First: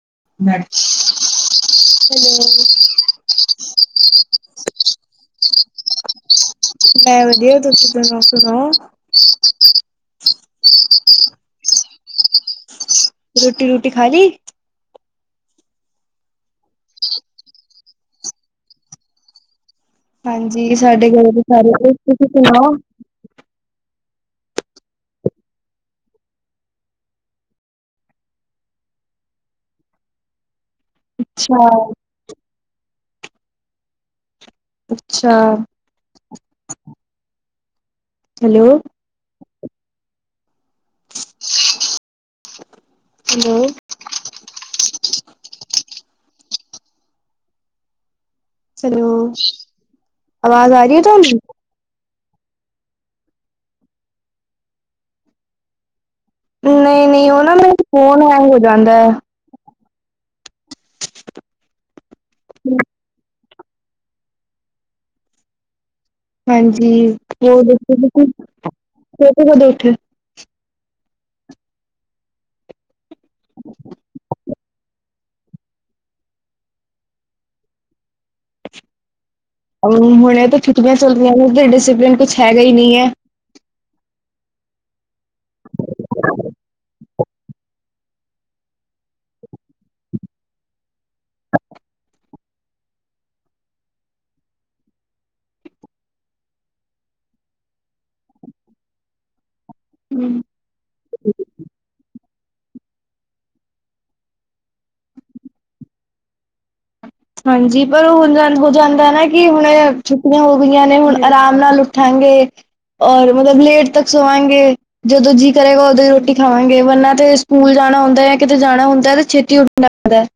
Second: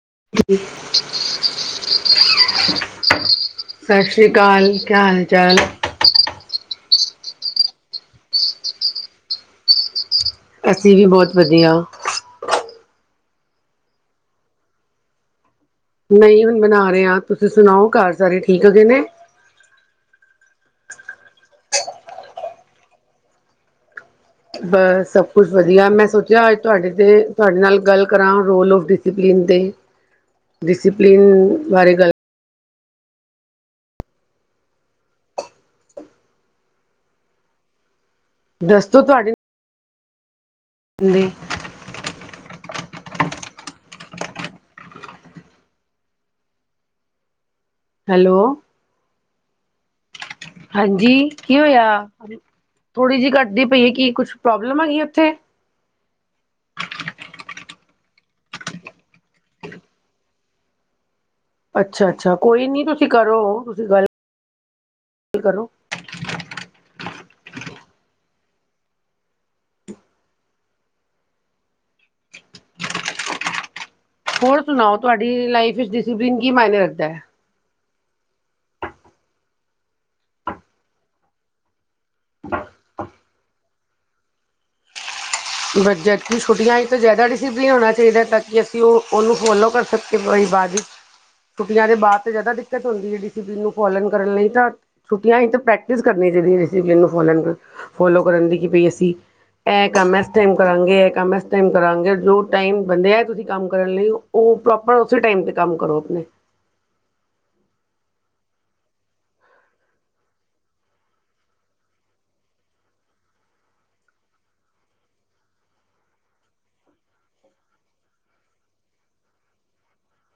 Hello ਸਤਿ ਸ੍ਰੀ ਅਕਾਲ ਕਿਆ ਹਾਲ ਚਾਲ ਮੈਂ ਵਧੀਆ ਤੁਸੀਂ ਸੁਣਾਓ ਅਸੀਂ ਵੀ ਬਹੁਤ ਵਧੀਆ ਰੋਟੀ ਰੂਟੀ ਖਾ ਲਈ ਨਹੀਂ ਹੁਣ ਬਣਾ ਰਹੇਹਾ ਤੁਸੀਂ ਸੁਣਾਓ ਘਰ ਸਾਰੇ ਠੀਕ ਹੈਗੇਏ ਨੇ ਹਾਂਜੀ ਸਾਡੇ ਘਰੇ ਦੇ ਸਾਰੇ ਤੁਸੀਂ ਸੁਣਾਓ ਬਸ ਸਭ ਕੁਛ ਵਧੀਆ ਮੈਂ ਸੋਚਿਆ ਅੱਜ ਤੁਹਾਡੇ ਤੇ ਤੁਹਾਡੇ ਨਾਲ ਗੱਲ ਕਰਾਂ ਰੋਲ ਆਫ ਡਿਸਪਲਿਨ ਤੇ ਡਿਸਿਪਲਿਨ ਅੱਛਾ ਵਾਰੇ ਗੱਲ ਅੱਛਾ ਹੈਲੋ ਦੱਸੋ ਤੁਹਾਡੇ [inaudible] ਹੈਲੋ ਹੈਲੋ ਹੈਲੋ, ਆਵਾਜ਼ ਆ ਰਹੀ ਹੈ ਹਾਂਜੀ ਤੁਹਾਨੂੰ ਕੀ ਹੋਇਆ ਥੋੜ੍ਹੀ ਜਿਹੀ ਘੱਟਦੀ ਪਈ ਹੈ ਕਿ ਕੁਛ ਪ੍ਰੋਬਲਮ ਹੈਗੀ ਉੱਥੇ ਨਹੀਂ ਨਹੀਂ ਉਹ ਨਾ ਮੈਂ ਫੌਣ ਐ ਹੋ ਜਾਂਦਾ ਹੈ ਅੱਛਾ ਅੱਛਾ ਕੋਈ ਨੀ ਤੁਸੀਂ ਕਰੋ ਤੁਸੀਂ ਗੱਲ ਕਰੋ ਹਾਂਜੀ ਹੋ ਕਦ ਉੱਠੇ [inaudible] ਹੋਰ ਸੁਣਾਓ ਤੁਹਾਡੀ ਲਾਈਫ ਵਿਚ ਡਿਸਪਲੇਨ ਕੀ ਮਨੇ ਰੱਖਦਾ ਹੈ ਹੁਣ ਇਹ ਤਾਂ ਛੁੱਟੀਆਂ ਚੱਲਦੀਆਂ ਨੇ ਡਿਸਿਪਲਿਨ ਕੁਛ ਹੈਗਾ ਹੀ ਨਹੀਂ ਹੈ ਬਚ ਛੁੱਟੀਆਂ ਹੀ ਜ਼ਿਆਦਾ ਡਸੀਪਲਿਨ ਹੋਣਾ ਚਾਹੀਦਾ ਤਾਂ ਕਿ ਅਸੀਂ ਉਹਨੂੰ ਫੋਲੋ ਕਰ ਸਕੀ ਭਾਈ ਬਾਅਦ ਵਿੱਚ ਛੁੱਟੀਆਂ ਦੇ ਬਾਅਦ ਤੇ ਜਿਆਦਾ ਦਿੱਕਤ ਹੁੰਦੀ ਹੈ ਨੂੰ ਫੋ ਕਰਨ ਲਈ ਤਾਂ ਛੁੱਟੀਆਂ ਹੀ ਪ੍ਰੈਕਟਿਸ ਕਰਨ ਦਿਸਕਿਪਲੀ ਨੂੰ ਫ ਫੋਲੋ ਕਰਨ ਦੀ ਕਿ ਭਈ ਅਸੀਂ ਇਹ ਕੰਮ ਇਸ ਟਾਈਮ ਕਰਾਂਗੇ ਇਹ ਕੰਮ ਇਸ ਟਾਈਮ ਕਰਾਂਗੇ ਜੋ ਟਾਈਮ ਬੰਦੇ ਹੈ ਤੁਸੀਂ ਕੰਮ ਕਰਨ ਲਈ ਉਹ ਪ੍ਰੋਪਰ ਉਸੇ ਟਾਈਮ ਤੇ ਕੰਮ ਕਰੋ ਆਪਣੇ ਹਾਂਜੀ ਪਰ ਉਹ ਹੁਣ ਹੋ ਜਾਂਦਾ ਨਾ ਕਿ ਹੁਣ ਛੁੱਟੀਆਂ ਹੋ ਗਈਆਂ ਨੇ ਹੁਣ ਆਰਾਮ ਨਾਲ ਉੱਠਾਂਗੇ [inaudible] ਔਰ ਮਤਲਬ ਲੇਟ ਤੱਕ ਸਵਾਂਗੇ ਜਦੋਂ ਜੀਅ ਕਰੇਗਾ ਉਦੋਂ ਹੀ ਰੋਟੀ ਖਾਵਾਂਗੇ ਵਰਨਾ ਤੇ ਸਕੂਲ ਜਾ ਜਾਣਾ ਹੁੰਦਾ ਜਾਂ ਕਿਤੇ ਜਾਣਾ ਹੁੰਦਾ ਹੈ ਤੇ ਛੇਤੀ ਉੱਡਣਾ ਹੁੰਦਾ ਹੈ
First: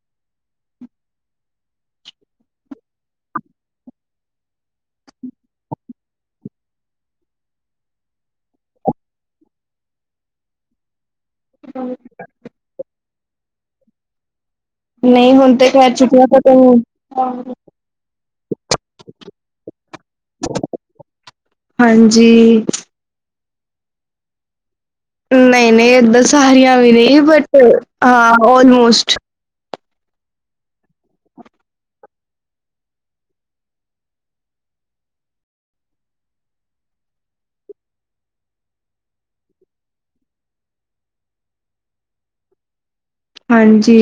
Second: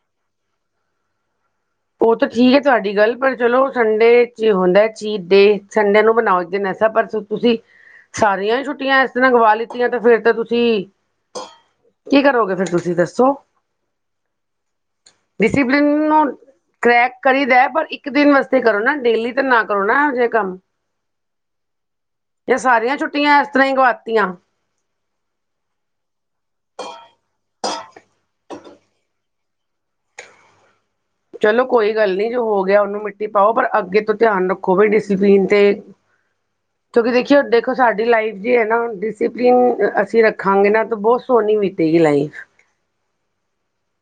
ਉਹ ਤਾਂ ਠੀਕ ਹੈ ਤੁਹਾਡੀ ਗੱਲ ਪਰ ਚਲੋ ਸੰਡੇ ਚ ਹੁੰਦਾ ਚੀਟ ਦੇ ਸੰਡੇ ਨੂੰ ਬਣਾਓ ਦਿਨ ਪਰ ਤੁਸੀਂ ਸਾਰੀਆਂ ਹੀ ਛੁੱਟੀਆਂ ਇਸ ਤਰ੍ਹਾਂ ਗਵਾ ਲਿੱਤੀਆਂ ਤੇ ਫੇਿਰ ਤਾਂ ਤੁਸੀਂ ਕੀ ਕਰੋਗੇ ਫੇਿਰ ਤੁਸੀਂ ਦੱਸੋ ਨਹੀਂ ਹੁਣ ਤੇ ਡਿਸਿਪਲਿਨ ਖੈਰ ਨੂੰ ਛੁੱਟੀਆਂ ਤਾਂ ਕਰੈਕ ਕਰੀ ਦਾ ਪਰ ਇੱਕ ਦਿਨ ਵਾਸਤੇ ਕਰੋ ਨਾ ਡੇਲੀ ਤਾਂ ਨਾ ਕਰੋ ਨਾ ਇਹੋ ਜਿਹੇ ਕੰਮ ਇਹ ਹਾਂਜੀ ਸਾਰੀਆਂ ਛੁੱਟੀਆਂ ਇਸ ਤਰ੍ਹਾਂ ਹੀ ਗਵਾਤੀਆਂ ਨਹੀਂ ਨਹੀਂ ਏਦਾਂ ਸਾਰੀਆਂ ਵੀ ਨਹੀਂ ਬਟ ਹਾਂ ਲਮੋਸਟ ਚਲੋ ਕੋਈ ਗੱਲ ਨਹੀਂ ਜੋ ਹੋ ਗਿਆ ਉਹਨੂੰ ਮਿੱਟੀ ਪਾਓ ਪਰ ਅੱਗੇ ਤੋਂ ਧਿਆਨ ਰੱਖੋ ਵੀ ਡਿਸਪਲੀਨ ਤੇ ਕਿਉਂਕਿ ਦੇਖੀਓ ਦੇਖੋ ਸਾਡੀ ਲਾਈਫ ਜੇ ਹੈ ਨਾ ਡਿਸਪਲਿਨ ਅਸੀਂ ਰੱਖਾਂਗੇ ਨਾ ਤਾਂ ਬਹੁਤ ਸੋਹਣੀ ਬੀਤੀ ਗਈ ਹਾਂਜੀ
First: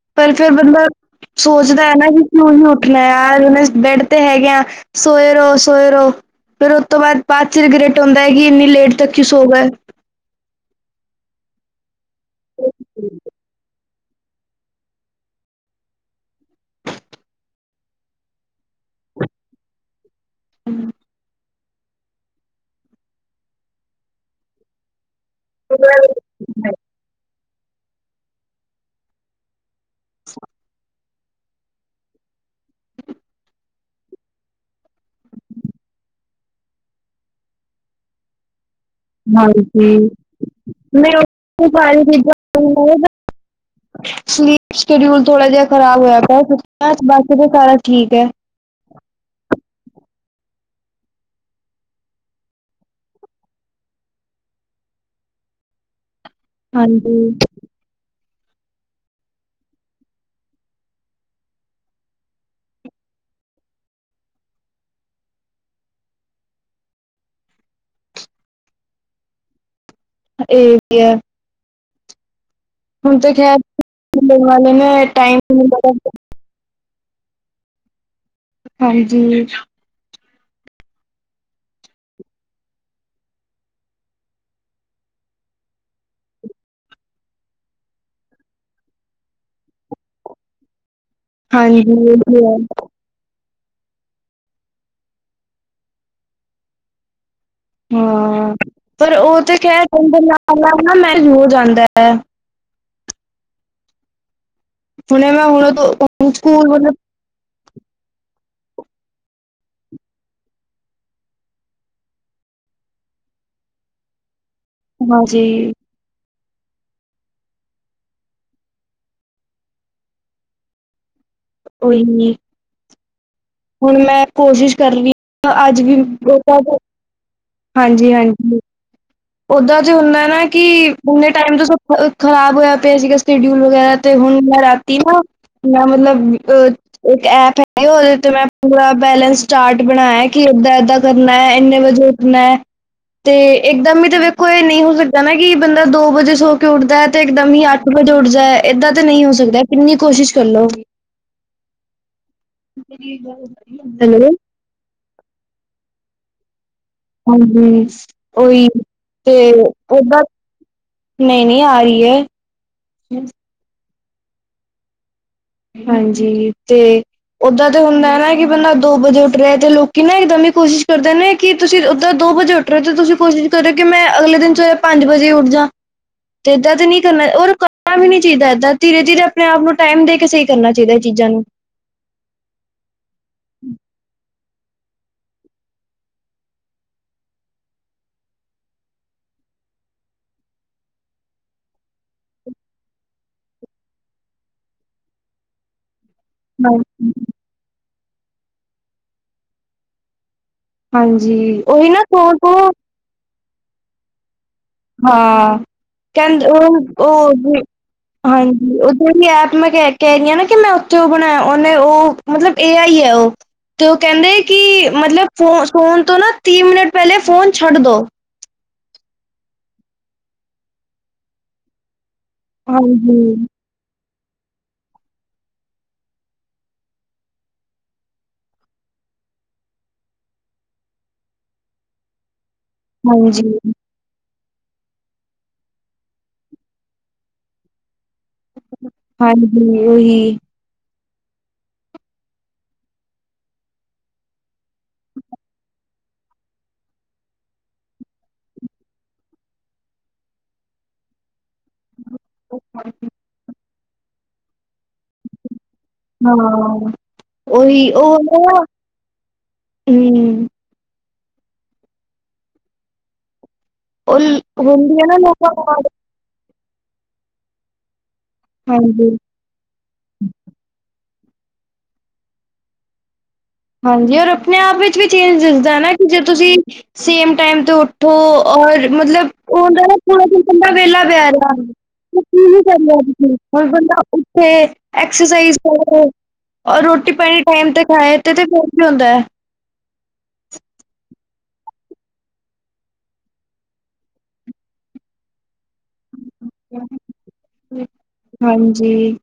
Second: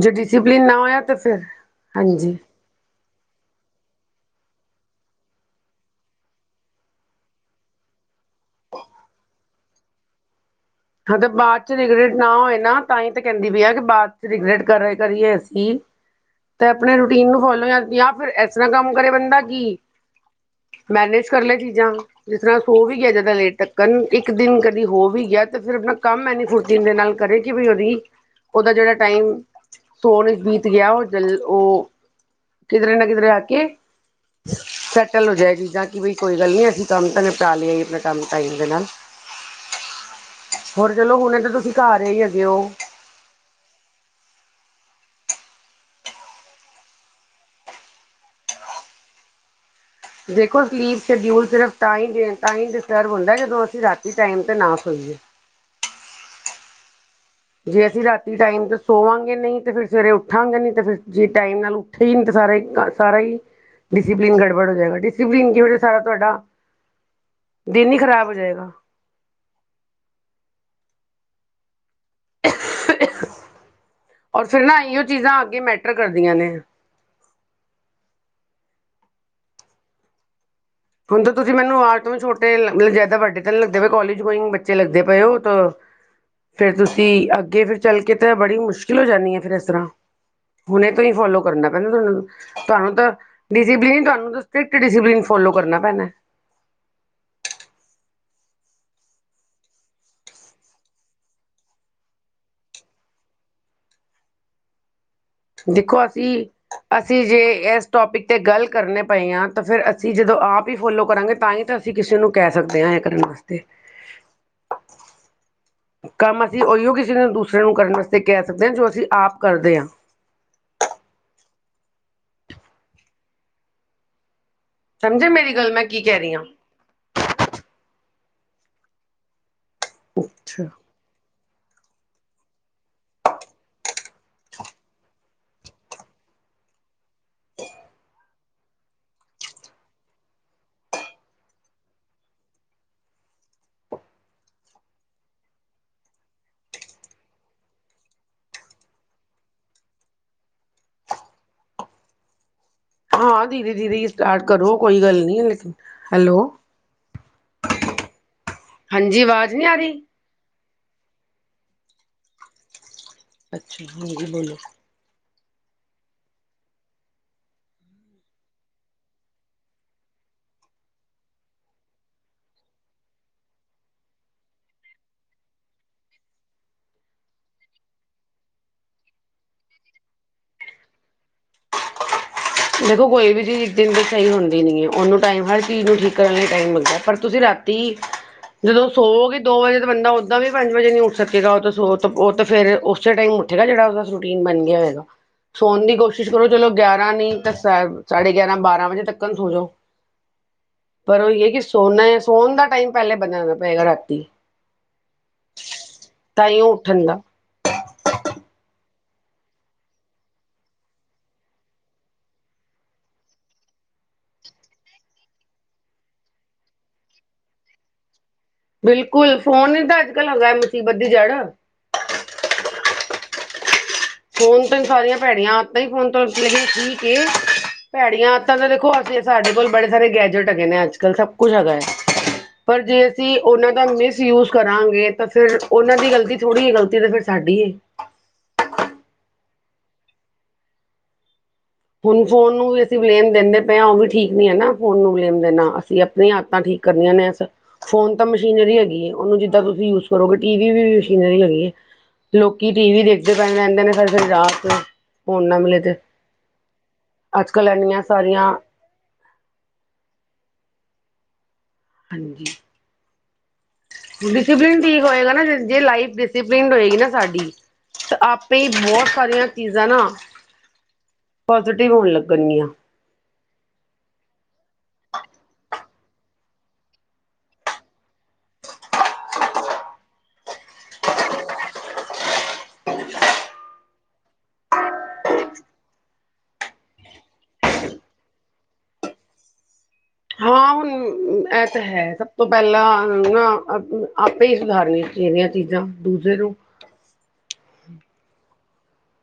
ਜੇ ਪਰ ਫਿਰ ਡਿਸਿਪਲਿਨ ਨਾ ਬੰਦਾ ਹੋਇਆ ਤਾਂ ਫਿਰ ਸੋਚਦਾ ਹੈ ਨਾ ਕਿ ਹਾਂਜੀ ਤੂੰ ਨਹੀਂ ਉੱਠਣਾ ਯਾਰ ਉਹਨੇ ਬੈਡ ਤੇ ਹੈਗੇ ਆ ਸੋਏ ਰੋਹ ਸੋਏ ਰੋ ਫਿਰ ਉਸ ਤੋਂ ਬਾਅਦ ਚ ਰਿਗਰਟ ਆਉਂਦਾ ਹੈ ਕਿ ਇੰਨੀ ਲੇਟ ਤੱਕ ਕਿਉਂ ਸੋ ਗਏ ਹਾਂ ਤੇ ਬਾਅਦ ਚ ਰਿਗਰੇਟ ਨਾ ਹੋਏ ਨਾ ਤਾਂ ਹੀ ਤੇ ਕਹਿੰਦੀ ਪਈ ਆ ਕਿ ਬਾਅਦ ਰਗਰਟ ਕਰਹੇ ਕਰੀਏ ਅਸੀਂ ਤੇ ਆਪਣੇ ਰੂਟੀਨ ਨੂੰ ਫੋਲੋ ਜਾਂ ਜਾਂ ਫਿਰ ਇਸ ਤਰ੍ਹਾਂ ਕੰਮ ਕਰੇ ਬੰਦਾ ਕਿ ਮੈਨੇਜ ਕਰ ਲਏਗੀ ਜਾਂ ਜਿਸ ਤਰ੍ਹਾਂ ਸੋ ਵੀ ਗਿਆ ਜਿਆਦਾ ਲੇਟ ਤੱਕ ਇੱਕ ਦਿਨ ਕਦੀ ਹੋ ਵੀ ਗਿਆ ਤੇ ਫਿਰ ਆਪਣਾ ਕੰਮ ਇਨੀ ਫੁਰਤੀ ਦੇ ਨਾਲ ਕਰੇ ਕਿ ਬਈ ਬੰਦਾ ਉਹ ਦਾ ਜਿਹੜਾ ਟਾਈਮ ਸੋਨ ਬੀਤ ਗਿਆ ਉਹ ਜਲ ਉਹ ਕਿਧਰੇ ਨਾ ਕਿਧਰੇ ਆ ਕੇ ਸੈਟਲ ਹੋ ਜਾਏ ਚੀਜ਼ਾਂ ਕਿ ਬਈ ਕੋਈ ਗੱਲ ਨੀ ਅਸੀਂ ਕੰਮ ਤਾਂ ਨਿਪਟਾ ਲਿਆ ਆਪਣਾ ਕੰਮ ਟਾਈਮ ਦੇ ਨਾਲ ਹਾਂਜੀ ਹੋਰ ਮੈਂ ਚਲੋ ਹੁਣੇ ਤਾਂ ਉਥੋਂ ਤੁਸੀਂ ਘਰ ਸਾਰੀ ਹੀ ਹੈਗੇ ਹੋ ਚੀਜ਼ਾਂ [unintelligible] ਸ਼ਡਿਊਲ ਥੋੜਾ ਜਿਹਾ ਖ਼ਰਾਬ ਹੋਇਆ ਪਿਆ ਬਾਕੀ ਤੇ ਸਾਰਾ ਠੀਕ ਹੈ ਦੇਖੋ ਸਲੀ ਸ਼ਡਿਊਲ ਸਿਰ ਡਿਸਟਰਬ ਹੁੰਦਾ ਜਦੋਂ ਅਸੀਂ ਰਾ ਟਮ ਤੇ ਨਾਈ ਠੀਕ ਹੈ ਹਾਂਜੀ ਜੇ ਅਸੀਂ ਰਾਤੀ ਟਾਈਮ ਤੋਂ ਸੋਵਾਂਗੇ ਨਹੀਂ ਤੇ ਫਿਰ ਸਵੇਰੇ ਉੱਠਾਂਗੇ ਨੀ ਤੇ ਫ ਜੇ ਟਾਈਮ ਨਾਲ ਉੱਠੇ ਹੀ ਨ ਸਾਰਾ ਹੀ ਸਾਰਾ ਹੀ ਡਿਸਿਪਲਿਨ ਗੜਬੜ ਹੋ ਜਾਏਗਾ ਡਿਸਪਲਨ ਕੀ ਹੋਹਾ ਸਾਰਾ ਤੁਹਾਡਾ ਦਿਨ ਹੀ ਖ਼ਰਾਬ ਹੋ ਜਾਏਗਾ ਇਹ ਵੀ ਹੈ ਹੁਣ ਤਾਂ ਔਰ ਖਰਣ ਫਿਰ ਵਾਲੇ ਨਾ ਇਹੀਓ ਨੇ ਟਾਈਮ ਚੀਜ਼ਾਂ ਅੱਗੇ ਮੈਟਰ [unintelligible] ਕਰਦੀਆਂ ਨੇ ਹਾਂਜੀ ਹੁਣ ਤਾਂ ਤੁਸੀਂ ਮੈਨੂੰ ਆਰ ਤੋਂ ਵੀ ਛੋਟੇ ਜਦਾ ਵੱਡੇ ਤਾਂ ਲੱਗਦੇ ਪਏ ਕਾਲਜ ਗਈ ਬੱਚੇ ਲੱਗਦੇ ਪਏ ਹੋ ਫਿਰ ਤੁਸੀਂ ਅੱਗੇ ਫਿਰ ਚੱਲ ਕੇ ਤਾਂ ਬੜੀ ਮੁਸ਼ਕਿਲ ਹੋ ਜਾਂਦੀ ਹੈ ਫਿਰ ਇਸ ਤਰ੍ਹਾਂ ਹੁਣੇ ਫੋਲੋ ਕਰਨਾ ਹਾਂਜੀ ਪਦਾ ਇਹ ਤੁਹਾਨੂੰ ਵੀ ਹੈ ਤੁਹਾਨੂੰ ਤਾਂ ਡਿਸਪਲਨ ਤੁਹਾਨੂੰ ਸਟ੍ਰਿਕਟ ਡਿਸਪਲਨ ਫੋਲੋ ਕਰਨਾ ਪੈਣਾ ਹਾਂ ਪਰ ਉਹ ਤੇ ਕਹਿ ਦ ਨਾਲ ਨਾਲ ਨਾ ਮੈ ਹੋ ਜਾਂਦਾ ਹੈ ਹੁਣੇ ਮੈਂ ਹੁਣ ਦੇਖੋ ਅਸੀਂ ਹੁਣ ਸਕੂਲ ਮਤਲਬ ਅਸੀਂ ਜੇ ਇਸ ਟੋਪਿਕ 'ਤੇ ਗੱਲ ਕਰਨੇ ਪਏ ਹਾਂ ਤਾਂ ਫਿਰ ਅਸੀਂ ਜਦੋਂ ਆਪ ਹੀ ਫੋਲੋ ਕਰਾਂਗੇ ਤਾਂ ਹੀ ਤਾਂ ਅਸੀਂ ਕਿਸੇ ਨੂੰ ਕਹਿ ਸਕਦੇ ਹਾਂ ਕਰਨ ਵਾਸਤੇ ਹਾਂਜੀ ਕੰਮ ਅਸੀਂ ਉਹੀਓ ਕਿਸੇ ਨੂੰ ਦੂਸਰੇ ਨੂੰ ਕਰਨ ਵਾਸਤੇ ਕਹਿ ਸਕਦੇ ਹਾਂ ਜੋ ਅਸੀਂ ਆਪ ਕਰਦੇ ਹਾਂ ਉਹੀ ਹੁਣ ਮੈਂ ਕੋਸ਼ਿਸ਼ ਕਰ ਰਹੀ ਸਮਝੇ ਮੇਰੀ ਗੱਲ ਅੱਜ ਮੈਂ ਵੀ ਕੀ ਕਹਿ ਰਹੀ ਹਾਂ [unintelligible] ਹਾਂਜੀ ਹਾਂਜੀ ਓਦਾਂ ਜ ਹੁੰਦਾ ਨਾ ਅੱਛਾ ਕਿ ੰਨੇ ਟਾਈਮ ਤੋਂ ਸ ਖ਼ਰਾਬ ਹੋਇਆ ਪਿਆ ਸੀਗਾ ਸ਼ਡਿਊਲ ਵਗੈਰਾ ਤੇ ਹੁਣ ਮੈਂ ਰਾਤੀ ਨਾ ਮ ਮਤਲਬ ਅ ਇੱਕ ਐਪ ਹੈਗੀ ਉਹਦੇ ਤੋਂ ਮੈਂ ਪੂਰਾ ਬੈਲੈਂਸ ਚਾਰਟ ਬਣਾਇਆ ਕਿ ਏਦਾਂ ਏਦਾਂ ਕਰਨਾ ਹੈ ਇੰਨੇ ਵਜੇ ਉੱਠਨਾ ਹੈ ਤੇ ਇੱਕਦਮ ਤੇ ਵੇਖੋ ਇਹ ਨਹੀਂ ਹੋ ਸਕਦਾ ਨਾ ਕਿ ਬੰਦਾ ਦੋ ਵਜੇ ਸੋ ਕੇ ਉੱਠਦਾ ਹੈ ਤੇ ਇਕ ਦਦਮ ਹੀ ਅੱਠ ਵਜੇ ਉੱਠਦਾ ਇਏਦਾਂ ਤੇ ਨਹੀਂ ਨਹੀਂ ਹੋ ਸਕਦਾ ਕਿੰਨੀ ਕੋਸ਼ਿਸ਼ ਕਰ ਲਓ ਹਾਂ ਦੀਦੀ ਦੀ ਹੈਲੋ ਸਟਾਰਟ ਕਰੋ ਕੋਈ ਗੱਲ ਨਹੀਂ ਲੇਕਨ ਹੈਲੋ ਹਾਂਜੀ ਓਹੀ ਹਾਂਜੀ ਤੇ ਆਵਾਜ਼ ਨਹੀਂ ਆ ਰਹੀ ਦ ਨਹੀਂ ਨਹੀਂ ਆ ਰਹੀ ਹੈ ਅੱਛਾ ਹਾਂਜੀ ਬੋਲੋ ਹਾਂਜੀ ਤੇ ਓਦਾਂ ਤੇ ਹੁੰਦਾ ਹੈ ਨਾ ਕਿ ਬੰਦਾ ਦੋ ਵਜੇ ਉੱਠ ਰਿਹਾ ਤੇ ਲੋਕੀ ਨਾ ਇਕਦਮ ਹੀ ਕੋਸ਼ਿਸ਼ ਕਰਦੇ ਨੇ ਕਿ ਤੁਸੀਂ ਉੱਦਾਂ ਦੋ ਦੋ ਵਜੇ ਉੱਠ ਰਹੇ ਤੇ ਤੁਸੀਂ ਕੋਸ਼ਿਸ਼ ਕਰਿਓ ਕਿ ਮੈਂ ਅਗਲੇ ਦਿਨ ਚ ਪੰਜ ਵਜੇ ਉੱਠ ਜਾ ਤੇ ਏਦਾਂ ਤੇ ਨਹੀਂੀ ਕਰਨਾ ਰ ਕਰਨਾ ਵੀ ਨੀ ਚਾਹੀਦਾ ਏਦਾਂ ਧੀਰੇ ਧੀਰੇ ਆਪਣੇ ਆਪ ਨੂੰ ਟਾਈਮ ਦੇ ਕੇ ਕਿਸੇ ਕਰਨਾ ਚਾਹੀਦਾ ਇਹ ਚੀਜ਼ਾਂ ਨੂੰ ਦੇਖੋ ਕੋਈ ਵੀ ਚੀਜ਼ ਇੱਕ ਦਿਨ ਦੀ ਸਹੀ ਹੁੰਦੀ ਉਹਨੂੰ ਟਾਈਮ ਹਰ ਚੀਜ਼ ਨੂੰ ਠੀਕ ਕਰਨ ਲਈ ਟਾਈਮ ਲਗਦਾ ਪਰ ਤੁਸੀਂ ਰਾਤੀ ਜਦੋਂ ਸੋ ਗਗੀ ਦੋ ਵਜੇ ਤੋਂ ਬੰਦਾ ਓਦਾਂ ਵੀ ਪੰਜ ਵਜੇ ਨੀ ਉੱਠ ਸਕੇਗਾ ਉਹ ਸੋ ਉਹ ਤਾਂ ਫੇਿਰ ਉਸੇ ਟਾਈਮ ਉੱਠੇਗਾ ਜਿਹੜਾ ਉਸਦਾ ਰੂਟੀਨ ਬਣ ਗਿਆ ਹੋਏਗਾ ਸੋਣ ਦੀ ਕੋਸ਼ਿ ਕੋਸ਼ਿਸ਼ ਕਰੋ ਹਾਂ ਚਲੋ ਗਿਆਰਾਂ ਨੀ ਤਾਂ ਸਾਢੇ ਗਿਆਰਾਂ ਬਾਰਾਂ ਵਜੇ ਤੱਕ ਨੂੰ ਹੋ ਜਾੋ ਪਰ ਉਹੀ ਹੈ ਕਿ ਹਾਂਜੀ ਨਾ ਸੋਨਾ ਕੋਲ ਕੋ ਸੋਨ ਦਾ ਟਾਈਮ ਪਹਿਲੇ ਬਦਣਾ ਪਏਗਾ ਰਾਤੀ ਹਾਂ ਕਹਿੰਦੇ ਤਾਂਹੀਓ ਉਹ ਉੱਠਣ ਦਾ ਉਹ ਹਾਂਜੀ ਉਹ ੜੀ ਐਪ ਮੈਂ ਕਹਿ ਕਹਿ ਰਹੀ ਹ ਨਾ ਕਿ ਮੈਂ ਉੱਥੇ ਉਹ ਬਣਾਇਆ ਉਹਨੇ ਉਹ ਮਤਲਬ ਇਹ ਆ ਹੀ ਹੈ ਉਹ ਤੇ ਉਹ ਕਹਿੰਦੇ ਕਿ ਮਤਲਬ ਫੋ ਫੋਨ ਤੋਂ ਨਾ ਤੀਹ ਮਿੰਟ ਪਹਿਲੇ ਫੋਨ ਛੱਡ ਦੋ ਬਿਲਕੁਲ ਫੋਨ ਨੀ ਤਾਂ ਅੱਜ ਕੱਲ ਹਦਾ ਮਚੀਬਧੀ ਜੜ ਹਾਂਜੀਮ ਫੋਨ ਤੋਂ ਹੀ ਸਾਰੀਆਂ ਭੈੜੀਆਂ ਆਤਾ ਹੀ ਫੋਨ ਤੋਂ ਲ ਕੀ ਕੇ ਭੈੜੀਆਂ ਆਤਾਂ ਤਾਂ ਦੇਖੋ ਅਸੀਂ ਸਾਡੇ ਕੋਲ ਬੜੇ ਸਾਰੇ ਗੈਜਟ ਹੈਗੇ ਨੇ ਅੱਜ ਕੱਲ ਸਭ ਕੁੱਛ ਹੈਗਾ ਹੈ ਪਰ ਜੇ ਅਸੀਂ ਹਾਂਜੀ ਉਹਨਾਂ ਦਾ ਮਿਸ ਯੂਜ ਕਰਾਂਗੇ ਤਾਂ ਫੇਿਰ ਉਹਨਾਂ ਦੀ ਗਲਤੀ ਥੋੜ੍ਹੀ ਹੈ ਗਲਤੀ ਤੇ ਫੇਿਰ ਸਾਡੀ ਹੈ ਹਾਂਜੀ ਉਹੀ- ਹੁਣ ਫੋਨ ਨੂੰ ਵੀ ਅਸੀ ਬਲੇਮ ਦਿਦੇ ਪਏ ਹਾਂ ਉਹ ਵੀ ਠੀਕ ਨੀ ਹ ਨਾ ਫੋਨ ਨੂੰ ਬਲੇਮ ਦੇਣਾ ਅਸੀ ਆਪਣੀਆਂ ਹਾਤਾਂ ਠੀਕ ਕਰਨੀਆਂ ਨੇ ਫੋਨ ਤਾਂ ਮਸ਼ੀਨਰੀ ਹੈਗੀਏ ਉਹਨੂੰ ਜਿਦਾ ਤੁਸੀ ਯੂਜ ਕਰੋਗੇ ਟੀ ਵੀ ਮਸ਼ੀਨਰੀ ਹੈਗੀ ਹੈ। ਲੋਕੀ ਟੀ ਵੀ ਦੇਖਦੇ ਰਹਿਦੇ ਨੇ ਸਾਰੀ- ਸਾਰੀ ਰਾਤ ਫੋਨ ਨਾ ਮਿਲੇ ਤੇ ਹਾਂ ਅੱਜ ਕੱਲ੍ਹ ਉਹੀ ਇੰਨੀਆਂ ਉਹ ਸਾਰੀਆਂ ਹੂ- ਹਾਂਜੀ ਉਹ ਹੁੰਦੀ ਡਿਸਿਪਲਿਨ ਹੈ ਹੋਏਗਾ ਨਾ ਲੋਕਾਂ ਜੇ ਕੋਲ। ਲਾਈਫ ਡਿਸਿਪਲਿਨ ਪਿਡ ਹੋਏਗੀ ਨਾ ਸਾਡੀ ਤੇ ਆਪੇ ਹੀ ਬਹੁਤ ਹਾਂਜੀ ਸਾਰੀਆਂ ਚੀਜਾ ਨਾ ਪਜ਼ਟਿਵ ਹੋਣ ਲੱਗਣੀਆਂ ਹਾਂਜੀ ਔਰ ਆਪਣੇ ਆਪ ਵਿਚ ਵੀ ਚੇਜ ਦਿਸਦਾ ਨਾ ਕਿ ਜੇ ਤੁਸੀ ਸੇਮ ਟਾਈਮ ਤੇ ਉਠ ਔਰ ਮਤਲਬ ਉਹਨਾਂ ਦਾ ਉਦਾਂ ਬੰਦਾ ਵਿਹਲਾ ਪੈ ਰਿਹਾ ਕੀਨੀ ਕਰਹਾ ਤੁਸੀ ਹੁਣ ਬੰਦਾ ਉਠੇ ਐਕਸਰਸਾਈਜ਼ ਕਰੇ। ਰੋਟੀ ਪਾਣੀ ਟਾਈਮ ਤੇ ਖਾਏ ਤੇ ਤੇ ਫਰਕ ਵੀ ਹੁਦਾ ਹੈ। ਹਾਂ ਹੁਣ- ਇਹ ਤਾਂ ਹੈ। ਸਭ ਤੋਂ ਪਹਿਲਾ ਨਾ ਆਪੇ ਹੀ ਸੁਧਾਰਨੀਆਂ ਚਾਹੀਦੀਆਂ ਚੀਜ਼ਾਂ ਦੂਸੇ ਨੂੰ ਹਾਂਜੀ-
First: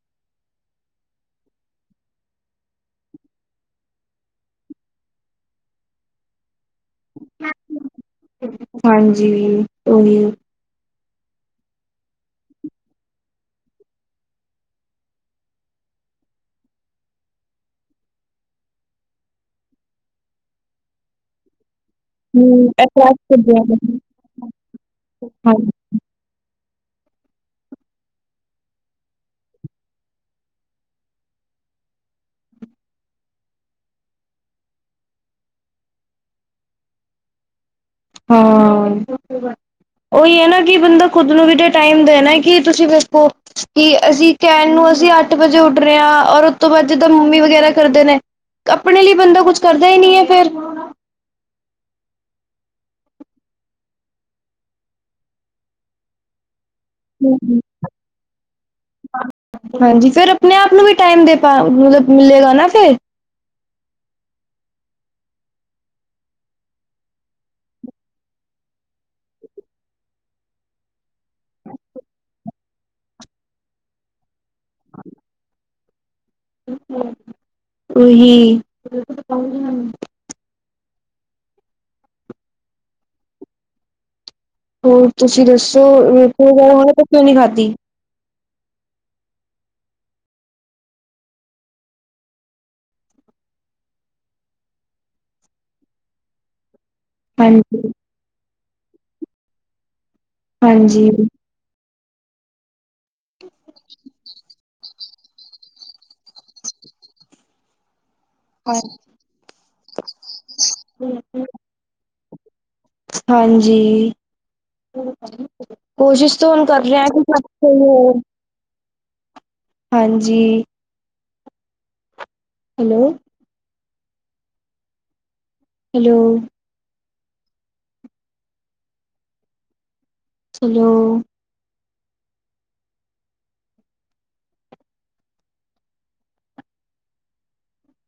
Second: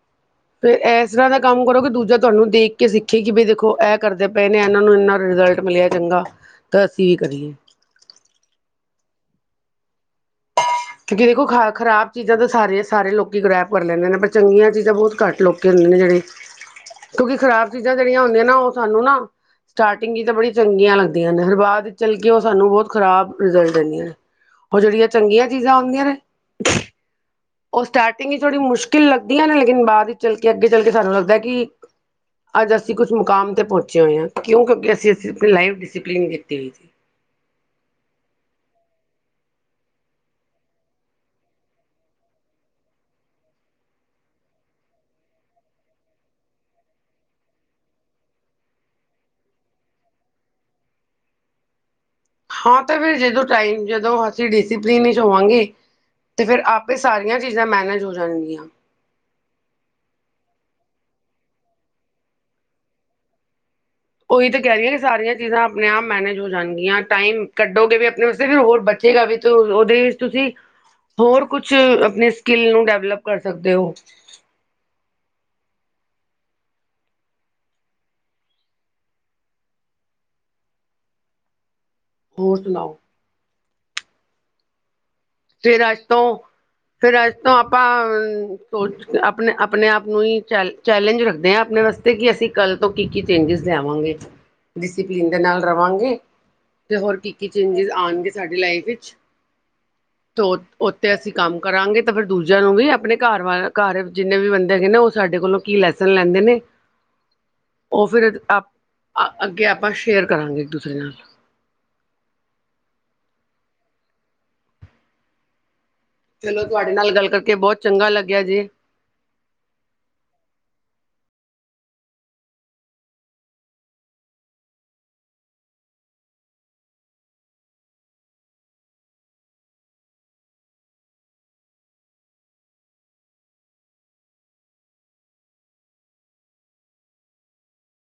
ਫੇਰ ਇਸ ਤਰਾ ਦਾ ਕਮ ਕਰੋ ਕਿ ਦੂਜਾ ਤੁਹਾਨੂੰ ਦੇਖ ਕੇ ਸਿਖੇ ਕਿ ਬਈ ਦੇਖੋ ਇਹ ਕਰਦੇ ਪਏ ਨੇ ਇਹਨਾ ਨੂੰ ਇਹਨਾ ਰਿਜ਼ਲਟ ਮਿਲਿਆ ਚੰਗਾ ਤਾਂ ਅਸੀ ਵੀ ਕਰੀਏ ਜੀ ਉਹੀ- ਕਿਉਕਿ ਦੇਖੋ ਖਰਾਬ ਚੀਜਾ ਤਾਂ ਸਾਰੇ ਸਾਰੇ ਲੋਕੀ ਕੈਚ ਕਰ ਲੈਂਦੇ ਨੇ ਪਰ ਚੰਗੀਆਂ ਚੀਜਿ ਬਹੁਤ ਘਟ ਲੋਕੁੰ ਜਿਹੜੇ ਕਿਉਕਿ ਖਰਾਬ ਚੀਜਾ ਜਿਹੜੀਆਂ ਹੁਦੀਆਂ ਨਾ ਉਹ ਸਾਨੂੰ ਨਾ ਸਟਾਰਟਿੰਗ ਹੀ ਤਾਂ ਬੜੀਆਂ ਚੰਗੀਆਂ ਲਗਦੀਆਂ ਨੇ ਹਰ ਬਾਅਦ ਚਲ ਕੇ ਉਹ ਹੂੰ, ਸਾਨੂੰ ਬਹੁਤ ਅਟਰੈਕਟ ਖ਼ਰਾਬ ਰਿਜ਼ਲਟ ਕਰਦੇ ਦਿਦੀਆਂ ਨੇ ਉਹ ਜਿਹੜੀਆਂ ਚਗੀਆਂ ਹਾਂ ਚੀਜਾ ਆਉਦੀਆਂ ਨੇ [unintelligible] ਉਹ ਸਟਾਰਟਿਗ ਚ ਥੋੜੀ ਮੁਸ਼ਕਿਲ ਲਗਦੀਆਂ ਨੇ ਲੇਕਿਨ ਬਾਅਦ ਵਿਚ ਚਲ ਕੇ ਅਗੇ ਚਲ ਕੇ ਸਾਨੂੰ ਲਗਦਾ ਕਿ ਅਜ ਅਸੀ ਕੁਛ ਮੁਕਾਮ ਤੇ ਪਹੁਚੇ ਹੋਏ ਹਾਂ ਕਿਉ ਕਿਉਕਿ ਅਸੀ ਅਸੀ ਆਪ ਲਾਈਫ ਡਿਸਪਲਿਨ ਦਿਤੀ ਹੋਈ ਸੀ ਹਾਂ- ਉਹੀ ਹੈ ਨਾ ਕਿ ਬੰਦਾ ਖੁਦ ਨੂੰ ਵੀ ਤੇ ਟਾਈਮ ਦੇ ਨਾ ਕਿ ਤੁਸੀ ਦਸੋ ਕਿ ਅਸੀ ਕ ਮੈਨੋ ਅਸੀ ਅਠ ਵਜੇ ਉਠ ਰਹਾ ਔਰ ਉਸ ਤੋਂ ਬਾਅਦ ਜਿਦਾ ਮੰਮੀ ਵਗੈਰਾ ਕਰਦੇ ਨੇ ਆਪਣੇ ਲਈ ਬਦਾ ਕੁਝ ਕਰਦਾ ਹੀ ਨਹੀ ਹੈ। ਫੇਰ ਹਾਂ ਤੇ ਫਿਰ ਜਦੋ ਟਾਈਮ ਜਦੋ ਅਸੀ ਡਿਸੀਪਲਨ ਵਿਚ ਹੋਵਾਂਗੇ ਤੇ ਫਿਰ ਸਾਰੀਆਂ ਚੀਜ਼ਾਂ ਮੈਨੇਜ ਹੋ ਜਾਣਗੀਆਂ। ਹਾਂਜੀ ਫਿਰ ਆਪਣੇ ਆਪ ਨੂੰ ਵੀ ਟਾਈਮ ਦੇ ਪਾ ਮਤਲਬ ਮਿਲੇਗਾ ਨਾ ਫਿਰ ਉਹੀ ਤਾਂ ਕਹਿ ਰਹੀਆਂ ਕਿ ਸਾਰੀਆਂ ਚੀਜ਼ਾਂ ਆਪਣੇ ਆਪ ਮੈਨੇਜ ਹੋ ਜਾਣਗੀਆਂ ਟਾਈਮ ਕਢੋਗੇ ਵੀ ਆਪਣੇ ਵਾਸਤੇ ਫਿਰ ਹੋਰ ਬੱਚੇ ਫੇਰ ਵੀ ਉਹਦੇ ਵਿਚ ਤੁਸੀ ਹੋਰ ਕੁਛ ਆਪਣੇ ਸਕਿਲ ਨੂੰ ਡੈਵਲਪ ਕਰ ਸਕਦੇ ਹੋ। ਉਹੀ- ਹੋਰ ਸੁਣਾਓ- ਹੋਰ ਤੁਸੀ ਦਸੋ ਫਿਰ ਅੱਜ ਤੋਂ ਰੋਟੀ ਵਗੈ ਹੋ ਤਾਂ ਕਿਉ ਨਹੀ ਖਾਧੀ ਸੋਚ ਆਪਣੇ ਆਪਣੇ ਆਪ ਨੂੰ ਹੀ ਚੈਲੇਂਜ ਰਖਦੇ ਹਾਂ ਆਪਣੇ ਵਾਸਤੇ ਕਿ ਅਸੀ ਕਲ ਤੋ ਕੀ ਕੀ ਚੇਂਜਿਸ ਲਿਆਵਾਂਗੇ ਡਿਸਪਲਿਨ ਦੇ ਨਾਲ ਰਵਾਂਗੇ ਅਤੇ ਹੋਰ ਕੀ ਕੀ ਹਾਂਜੀ ਚੇਂਜ ਆਉਣਗੇ ਸਾਡੀ ਲਾਈਫ ਵਿਚ ਉਥੇ ਅਸੀ ਕਮ ਕਰਾਗੇ ਫਿਰ ਦੂਜਿਆਂ ਨੂੰ ਵੀ ਆਪਣੇ ਘਰ ਘਰ ਜਿਨੇ ਵੀ ਬਦੇ ਹੈਗੇ ਨੇ ਉਹ ਸਾਡੇ ਕੋਲੋ ਕੀ ਲੈਸਨ ਲੈਦੇ ਨੇ ਉਹ- ਫਿਰ ਆਪ ਹਾਂਜੀ ਅਗੇ ਆਪਾ ਸ਼ੇਅਰ ਕਰਾਗੇ ਇੱਕ ਦੂਸਰੇ ਨਾਲ ਹਾਂਜੀ- ਕੋਸ਼ਿਸ਼ ਤਾਂ ਚਲੋ ਹੁਣ ਕਰ ਤੁਹਾਡੇ ਰਿਹਾ ਨਾਲ ਕਿ ਗੱਲ ਸਭ ਕਰਕੇ ਬਹੁਤ ਚੰਗਾ ਲੱਗਿਆ ਜੀ ਹਾਂਜੀ- ਹੈਲੋ- ਹੈਲੋ। ਸਲੋ।